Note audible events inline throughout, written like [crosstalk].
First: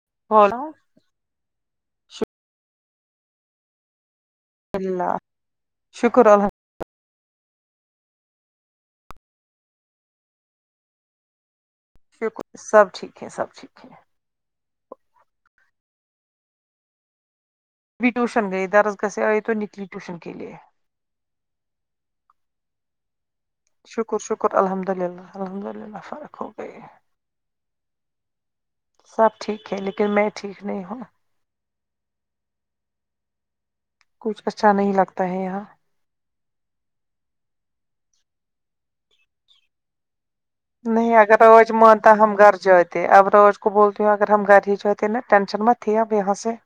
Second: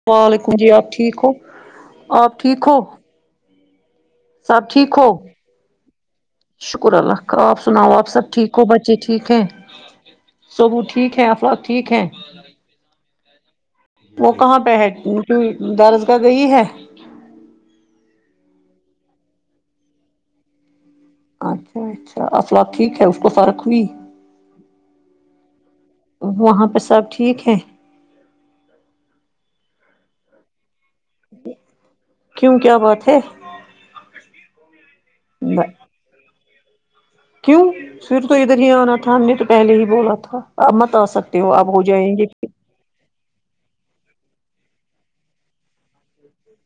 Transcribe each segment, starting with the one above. اللام وعلیکم جی بولو آپ ٹھیک ہو آپ ٹھیک ہو سب شکر ٹھیک ہو اللہ شکر الحم شکر اللہ آپ سناؤ آپ سب ٹھیک ہو بچے ٹھیک ہے- سبو ٹھیک ہے ا- شکر سب ٹھیک ہے, سب ٹھیک ہے- وہ کہاں پہ ہے کی درسگاہ گئی ہے- بھی ٹیوشن گئی درس گس آئی تو نکلی ٹیوشن کے لیے- اچھا- اچھا اسلاق ٹھیک ہے اس کو فر- شکر- شکر الحمد للہ الحمد للہ فرق ہو وہاں پہ گئی- سب ٹھیک ہے سب ٹھیک ہے لیکن میں ٹھیک نہیں ہوں- کیوں کیا بات ہے? کچھ اچھا نہیں لگتا ہے یہاں- کیوں پھر تو ادھر ہی آنا تھا ہم نے تو پہلے ہی بولا تھا- آپ مت آ نہیں اگر سکتے ہو آپ راچ ہو جائیں مانتا ہم گے ہم گھر جاتد- اب روج کو بولتی ہوں اگر ہم گھر ہی چتےے نا ٹینشن م تھی اب یہاں سے-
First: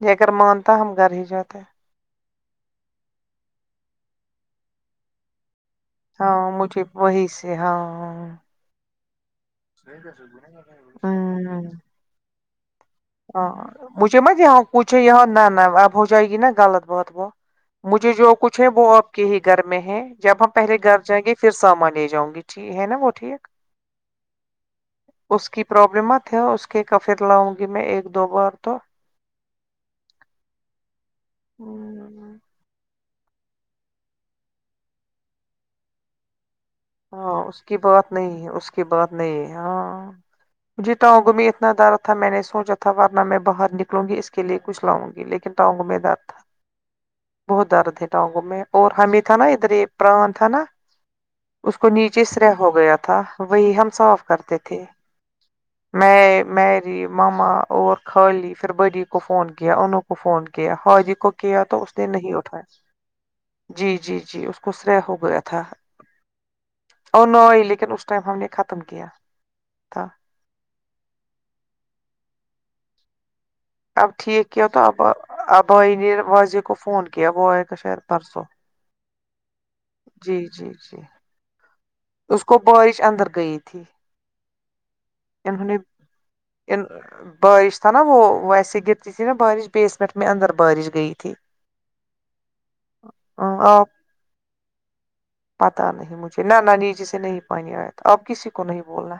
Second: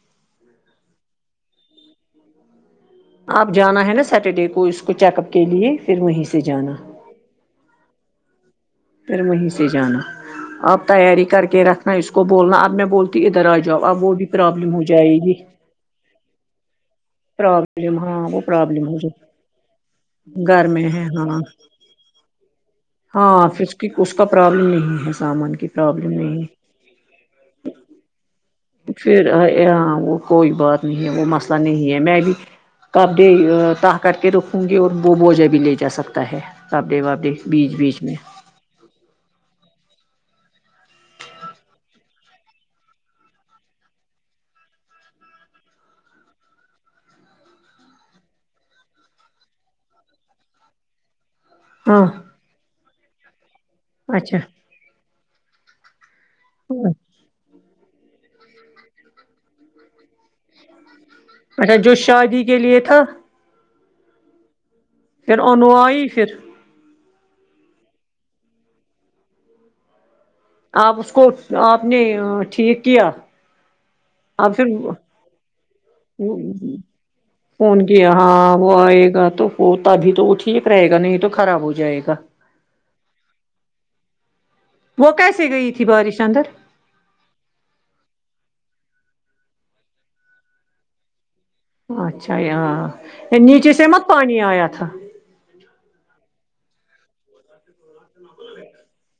ج اگر مانتا ہم گھر ہی جات ہیں- آپ جانا ہے نا سیٹرڈے کو اس کو چیک اپ کے لیے- پھر وہیں سے ہاں جانا مجھے وہی سے ہاں- تو مش سے جانا اب تیاری کر ہمم کے رکھنا اس کو بولنا اب میں بولتی ہ ادھر آ ہاں جاؤ اب وہ مجھے بھی مت یہاں پرابلم ہو جائے- کچھ یہاں ن گی نہ ن اب ہو جائے گی نا غلط بات- وہ پرابلم مجھے ہاں جو کچھ ہے وہ پرابلم ہو آپ کے جائے ہی گھر میں ہے جب ہم پہلے میں گھر ہے جائیں گے ہاں پھر سامان لے جاؤں گی- ج ہے نا وہ ٹھیک- کہ اس کا پرابلم نہیں ہے اس سامان کی پرابلم مت ہے نہیں- اس کے کا پھر لاؤں گی میں ایک دو بار تو- پھر ہ وہ کوئی بات نہیں ہے وہ مسئلہ نہیں ہے میں بھی- کاپے تاہ کر کے رکوں گی اور وہ موجہ بھی لے جا سکتا ہے- رپ دے واب دے ہاں اس بیچ کی بیچ بات میں- نہیں ہے اس کی بات نہیں ہے ہاں- مجھے ٹؤگوں میں اتنا درد تھا میں نے سوچا تھا ورنہ میں باہر نکلوں گی اس کےے کچ لاؤں گی لیکن- کتگم دار تھا- بہت درد ہے ٹانگوں میں اور ہمیں تھا نا ادھر یہ پران تھا نا- اس کو ہاں نیچے سر ہو گیا تھا وہی ہم صاف اچھا کرتے تھے- میں میری- ماما اور خالی پھر بڑی کو فون کیا انو کو فون کیا حجی- اچھا جو شادی کے لیے تھا- جی- جی -جی- کو سرح پھر اننو آئی پھر- او نئی لیکن اس ٹائم ہم نے ختم کیا تھا- آپ اس کو آپ نے ٹھیک کیا- اب ٹھیک آپ پھر کیا تو اب ابائی نے واضح کو فون کیا وہ آئے کا فون شاید کیا پرسوں- ہاں وہ آئے گا تو ہو تبھی تو وہ جی ٹھیک جی رہے جی گا نہیں تو خراب ہو جائے گا- اس کو بوئش اندر گئی تھی- وہ کیسے انہوں گئی نے تھی بارش اندر? ان بارش تھا نا وہ ویسے گرتی تھی نا بارش بیسمنٹ میں اندر بارش گئی تھی- اچھا یہاں نیچے آپ سے نہ پانی آیا تھا- پتا نہیں مجھے نہ نہ ن نیچے سے نہیں پانی آیا آپ کسی کو نہیں بولنا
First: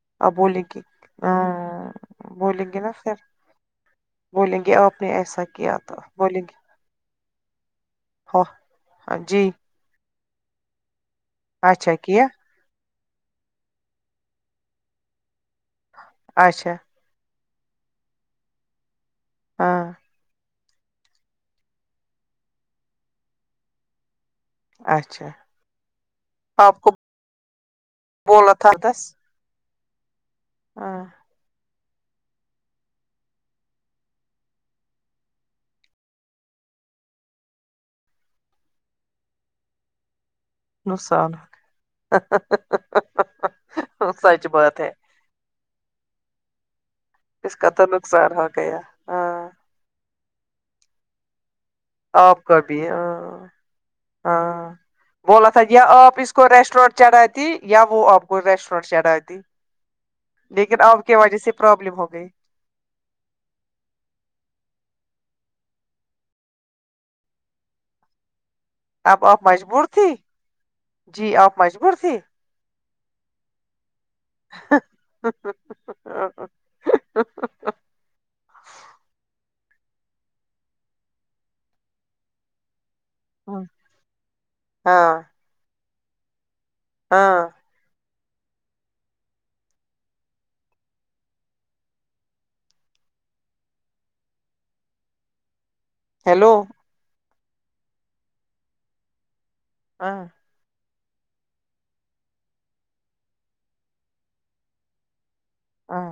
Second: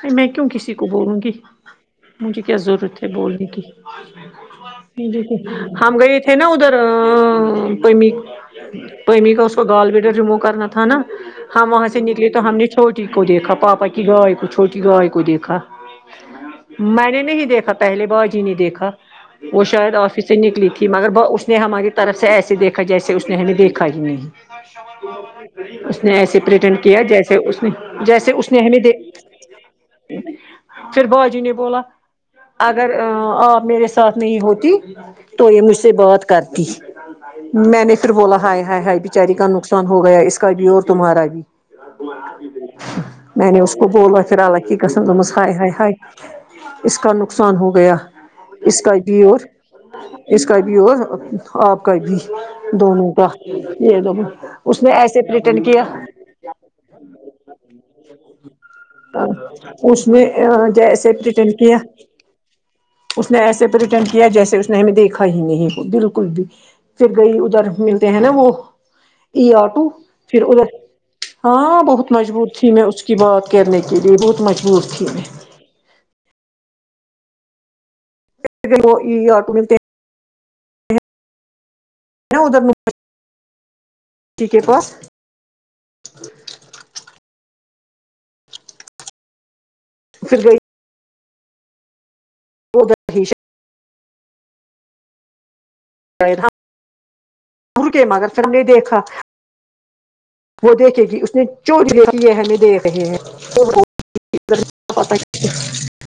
پھر میں آپ کیوں بولیں کسی کو بولوں گی ہاں مجھے کیا بولیں گے نا ضرورت تھی پھر بولنے کی بولیں گے آپ نے جی جی ایسا کیا تو ہم گئے تھے بولیں نا گے ادھر پیم ہاں پمی کا جی اس کو گال بییٹر ریمو کرنا تھا نا ہم وہاں اچھا سے کیا نکلے تو ہم نے چھوٹی کو دیکھا پاپا کی گائے کو چھوٹی گائے کو دیکھا اچھا میں نے نہیں دیکھا پہلے با جی نے دیکھا وہ ہاں شاید آفس سے نکلی تھی کی مگر اس نے ہماری طرف سے ایسے دیکھا جیسے اس نے ہمیں دیکھا ہی نہیں اچھا اس نے ایسے پریٹیند آپ کو کیا جیسے نے جیسے اس بولا نے تھا ہمی دیکھا ہے دس نہی ہاں پھر با جی نے بولا اگر آپ میرے ساتھ نہیں ہوتی تو یہ مجھ سے بات کرتی میں نے پھر بولا ہائے ہائے ہائے بچاری کا نقصان ہو گیا اس کبھی اور تمہارا نقصان بھی میں نے اس کو بوولو پھر سچ الگ بات ہے دمس ہائے ہائے ہائے اس کا اس نقصان کا ہو تو گیا نقصان ہو گیا اس کا بیور ہاں اس کا بیور آپ کا بھی آپ کا بھی دونوں کا ہاں یہ دونوں ہاں اس نے ایسے بولا تھا پٹن کیا یا آپ اس کو ریسٹورینٹ چڑھاتی یا وہ آپ کو ریسٹورینٹ چڑھاتی اس نے لیکن اب جیسے کی وجہ پریٹن سے کیا پرابلم ہو گئی اس نے ایسے پریٹند کیا جیسے اس نے ہمیں دیکھا ہی نہیں بالکل بھی پھر گئی ادھر ملتے ہیں نا وہ اب آپ ای آٹو مجبور تھی پھر ادھر جی آپ ہاں مجبور بہت تھی مجبوط تھی میں اس کی کی بات کرنے کے لیے بہت مجبور تھی میں وہ یہ آٹو ملتے ہیں ن ادھر ن ہاں ہاں ہاں سھر [unintelligible] اد ہی [unintelligible] ہیلو گول کے م اگر پ ہم نے دیکھا ہاں وہ دیکھے گی اس نے چوج دیک ہے ہمیں دیکھ رہے ہیں پت ہاں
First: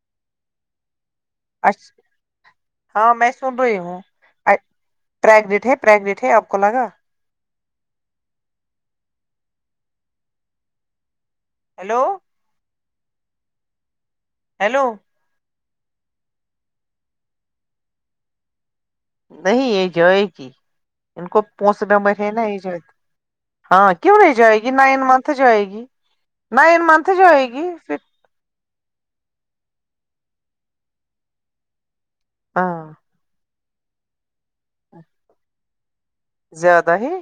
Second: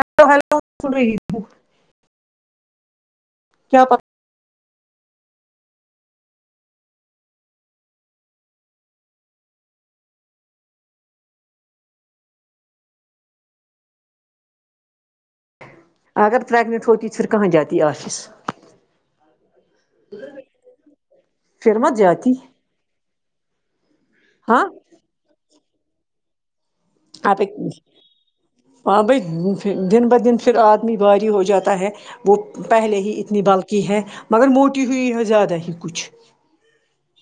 ہیلو ہیلو سن رہی اچ ہاں میں سن رہی کیا ہوں پتا پرگنٹ ہے پرریگنٹ ہے آپ کو لگا ہیلو ہیلو اگر پریگننٹ ہوتیی پھر کہ جاتی آفس نہیں ایج ہے کی ہی ان کو پھر پوچ مت ڈمبر ہے جاتی نا ایج ہاں کیوں نہیں جائے ہاں گی نائن منت جائے گی نائن منتھ ا جائے گی پھر ہاں بھائی دن بدن پھر آدمی بھاری ہو جاتا ہے وہ ہاں پہلے ہی اتنی بلکی ہے مگر موٹی ہوئی ہے زیادہ ہی کچھ زیادہ ہے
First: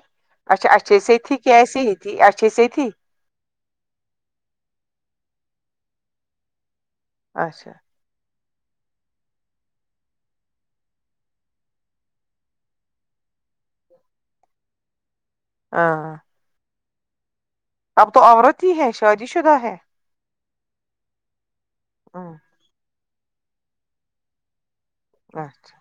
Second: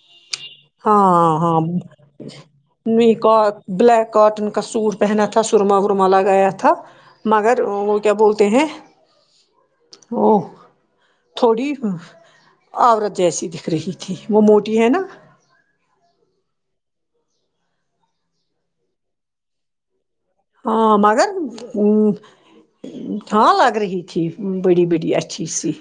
اچھا اچھے سے تھی ہاں کہ ہاں ایسے ہی تھی اچھے سے تھی م کو بلیک کااٹن کا سوٹ پہنا تھا سرما ورما لگایا تھا مگر اچھا کیا بولتے ہیں ا تھوڑی آورت جیسی دکھ رہی تھی وہ موٹی ہے نا ہاں اب تو عورت ہی ہے شادی شدہ ہے ہاں مگر ہوں، ہاں لگ رہہی تھی بڑی بڑی اچھی سی اچھا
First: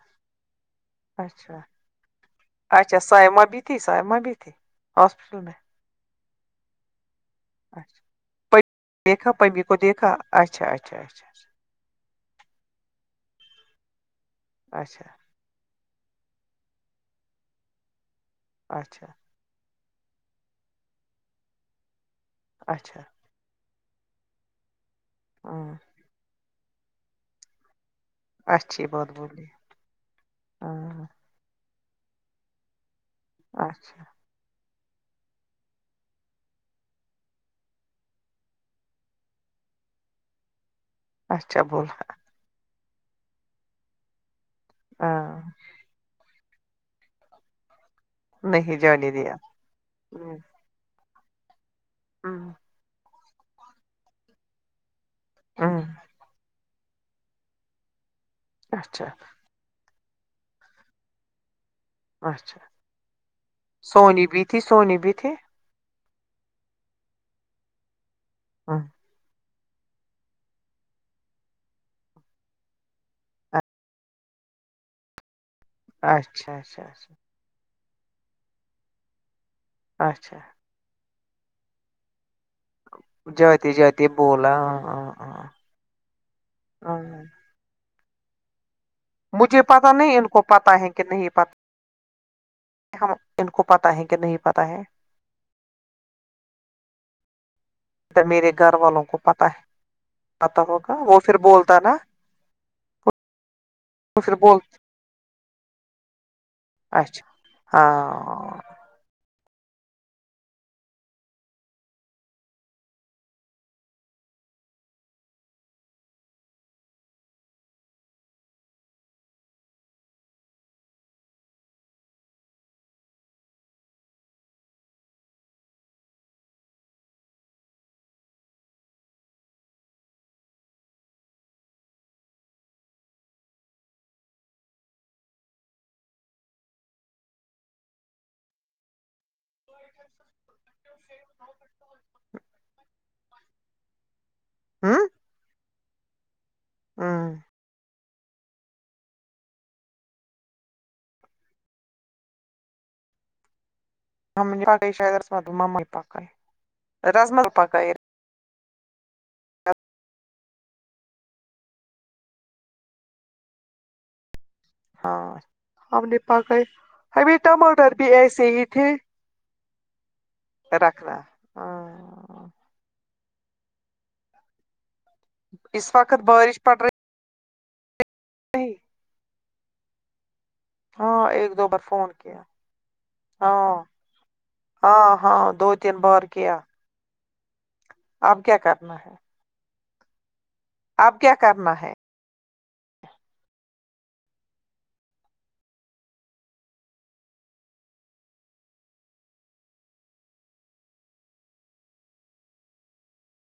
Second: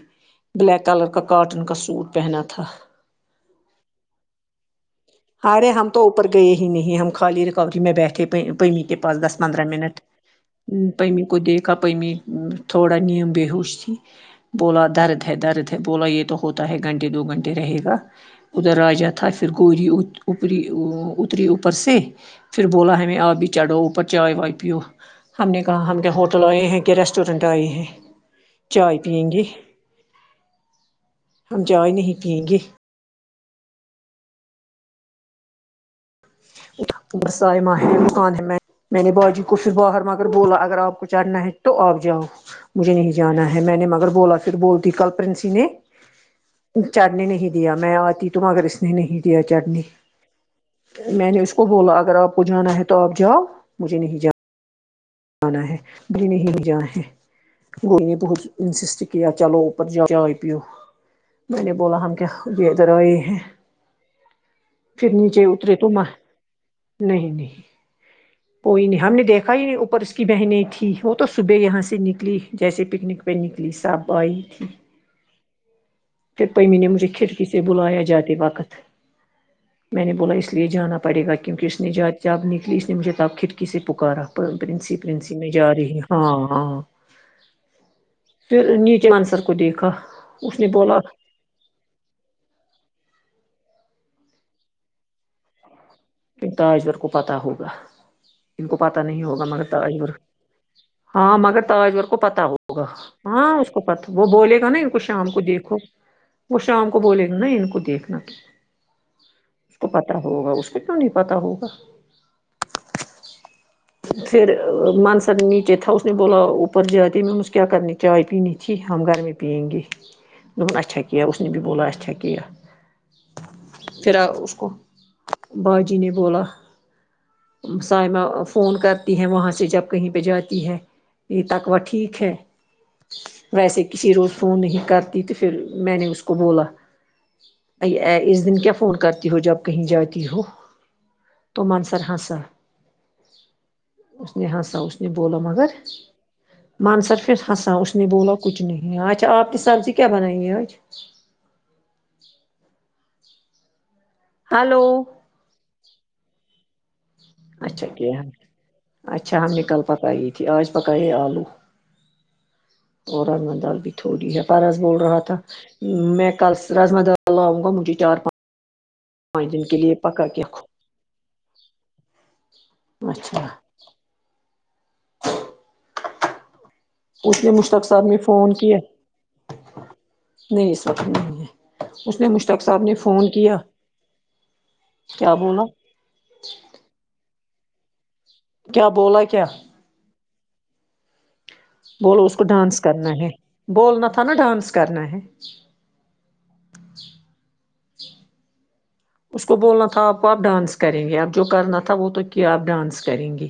بلیک کلر کا اچھا کاٹن کا سوٹ پہنا تھا اچھا سائمہ بھی تھی سیمہ بھی تھی ہاسپٹل میں ارے ہم تو اوپر گئے ہی نہیں ہم خالی ریکوری میں بیٹھے پیمی کے پاس دیکھا دس پندرہ پمی کو منٹ دیکھا اچھا اچھا اچھا اچھا کپمی تھوڑا نیب ب ہووش ت بولا اچھا درد درد ہے بولا یہ تو ہوتا ہے گھنٹے دو گھنٹے رہے گا ادھر را اچھا تھا پھر گوری ا اوپری اتری اوپر سے پھر بولا اچھا ہمیں آب بھی چڑھو اوپر چائے وائے پیو ہم نے ہاں کہا ہم کیا ہوٹل آئے ہیں کیا ریسٹورینٹ آئے ہیں اچھی چائے بات پیئیں گی بولی ہاں ہم چائے نہیں پیئیں گی اچھا ر سائم ہےکان ہے میں نے باجی کوچھ باہر مگر بولا اگر آپ کچھ چنا ہے اچھا تو بول آپ جاؤ مجھے نہیں جانا ہے میں نے مگر بولا پھر بولتی کل ہاں پرنسی نے چڑھنے نہیں دیا میں آتی تو مگر اس نے نہیں دیا چٹنی ہوں میں نے اس کو بولا اگر آپ ہوں، کو جانا ہے تو آپ جاؤ مجھے نہیں جا جا ہے ہوں، بری نہیں جان ہے گوئی نے بہت انسسٹ اچھا کیا چلو ا چائے پیو میں نے بولا ہم کیا اچھا یہ ادھر آئے ہیں سونی بھی تھی سونی پھر بھی تھی نیچے اترے تو م نہیں نہیں ہوں، کوئی نہیں ہم نے دیکھا ہی نہیں اوپر سے کی بہنیں تھیں وہ تو صبح یہاں سے نکلی جیسے پکنک پہ نکلی صب آئی تھی اچھا پھر پیمی اچھا نے مجھے اچھا کھڑکی سے بلایا جاتے وقت میں نے بلا اچھا اس لیے جانا پڑ پڑےا کیکہ اس نے جب نکلی اس نے مجھے تب جاتے کھڑکی جاتے پکارا بولا ہاں پرنسپل ہاں ہاں میں جا رہی ہاں ہاں تو نیچ م مجھے پتا نہیں ان کو پتا ہے کہ نہیں پتا ہم ان کو پتا ہے کہ نہیں پتا ہے تاجور کو پتا ہوگا ان کو پتا نہیں ہوگا مگر تاجور ات ہو کاا ہاں مگر تاجور کو پتا ہوگا ہاں اس کو پتا وہ پھر بولے بول گا نا ان کو شام کو دے دیکو وہ شام کو بولے گا نا ان اچھا کو دیکھنا ہاں اس کو پتا ہوگا اس کو کیوں نہیں پتا ہوگا پھر منسر نیچے تھاا اس نے بوللا اوپر جائے تے ممس کیا کرنے چائے پینی تھی ہم گرمی پ پئین گی دن اچھا کیا اس نے بھی بوللا اچھا کیا پھر اس کو باجی نے بولا سائمہ فون کرتی ہے وہاں سے جب کہیں پہ جاتی ہے یہ تکو ٹھیک ہے ویسے کسی روز فون نہیں کرتی تو پھر میں نے اس کو بولا اس دن کیا فون کرتی ہو جب کہیں جاتی ہو تو مانسر ہس اس نے ہسا اس ہ نے بولا مگر مانسر پھر ہنسا اس نے بولا کچھ نہیں اچھا آپ کی سبزی کیا بنائی ہے آج ہاں مجے ہلو پقای شاید ر اسم ممل پکا ہے اچھا کیا اچھا ہم نے کل پکائی تھی آج پکائی آلو اور مڈال بھی [unintelligible] تھوڑی ہے فارض بول رہا ہاں تھا ہم نے میں کل پکائی راجما دال ہمیں لاؤں گا مجھے ٹماٹر بھی چار پانچ ایسے ہی تھے پان دن کے لیے پکا کے رکھنا ہاں اچھا اس وقت بارش پڑ رہی اس نے مشتاق صاحب نے فون نہیں کیا نہیں اس وقت ہاں نہیں ایک دو بار ہے فون اس نے کیا مشتاق صاحب نے فون کیا ہاں ہاں کیا ہاں بولا دو تین بار کیا اب کیا کرنا ہے بولا ا کیا کیا اب کیا کرنا ہے بولو اس کو ڈانس کرنا ہے بولنا تھا نا ڈانس کرنا ہے اچا [unintelligible] ہے اس کو بولنا تھا آپ کو آپ ڈانس کریں گے اب جو کرنا تھا وہ تو کیا آپ ڈانس کریں گی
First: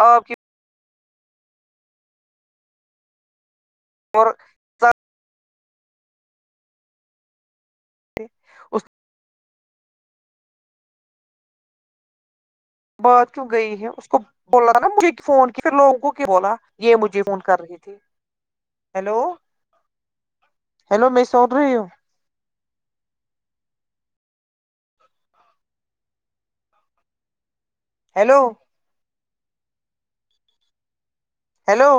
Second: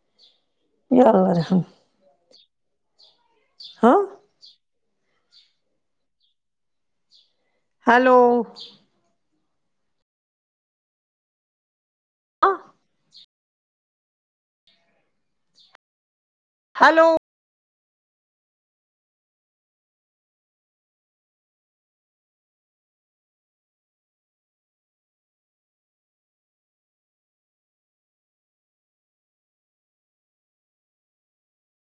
اور ار ہ ہاں اور ہلو اس آ نے بات کیوں گئی ہے اس کو بولا تھا نا مجھے فون کیا پھر لوگوں کو کیا بولا یہ ہیلو مجھے فون کر رہی تھی ہیلو ہیلو میں سن رہی ہوں ہیلو ہیلو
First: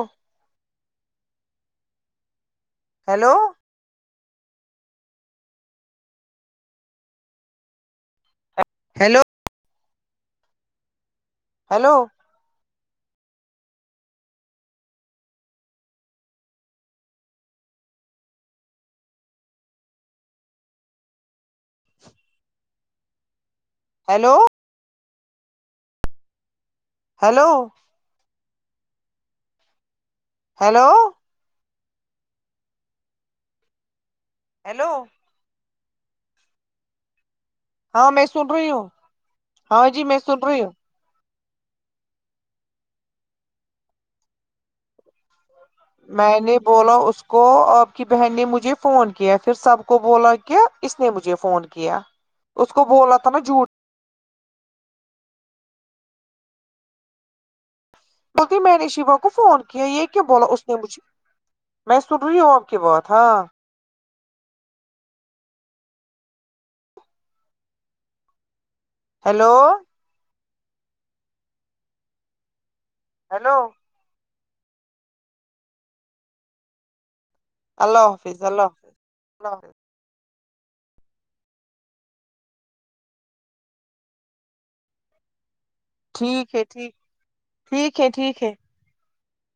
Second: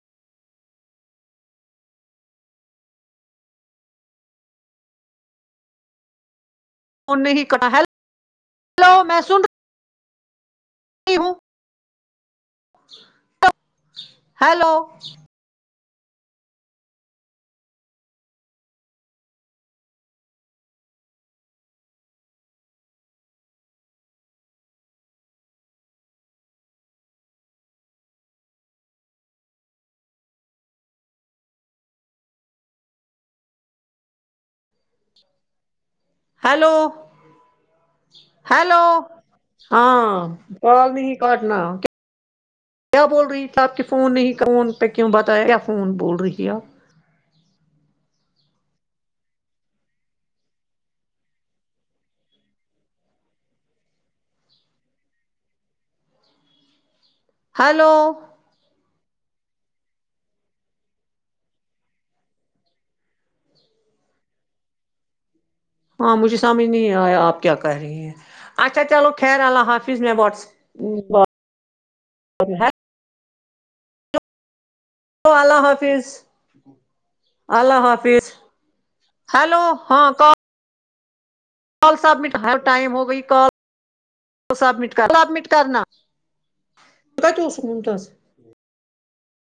ہیلو فون کرالو ہیلو میں ہیلو سن رہا ج ہوو hello hello hello hello hello hello hello ہاں میں سن رہی ہیلو ہوں جی میں ہاں سن رہی [inaudible] ہوں کاٹنا کیا بول رہی آپ کی فون نہیں کوون پہ کیوں بتایا ایف میں نے بولا اس کو کو آپ کی بہن نے مجھے فون کیا پھر سب کو بولا کہ اس نے مجھے فون کیا اس کو بولا تھا نا جھوٹ ہلو [inaudible] بولتی میں نے شیوا کو فون کیا یہ کی بولا اس نے مجھے میں سن رہی ہوں آپ کی بات ہاں ہاں مجھے سمجھ نہیں آیا آپ کیا کرہ رہی ہیں اچھا چلو خیر ہیلو اللہ حافظ پز میں واٹس ب [unintelligible] ہیلو ہیلو اللہ حافظ اللہ حافظ اللہ حافظ اللہ ہلو حافظ [unintelligible] ہاں ک [unintelligible] کال سبمٹ ہ ٹائم ہو گئی کال سبمٹ کر سبمٹ کرنا ٹھیک ہے ٹھیک ٹھیک ہے ٹھیک ہے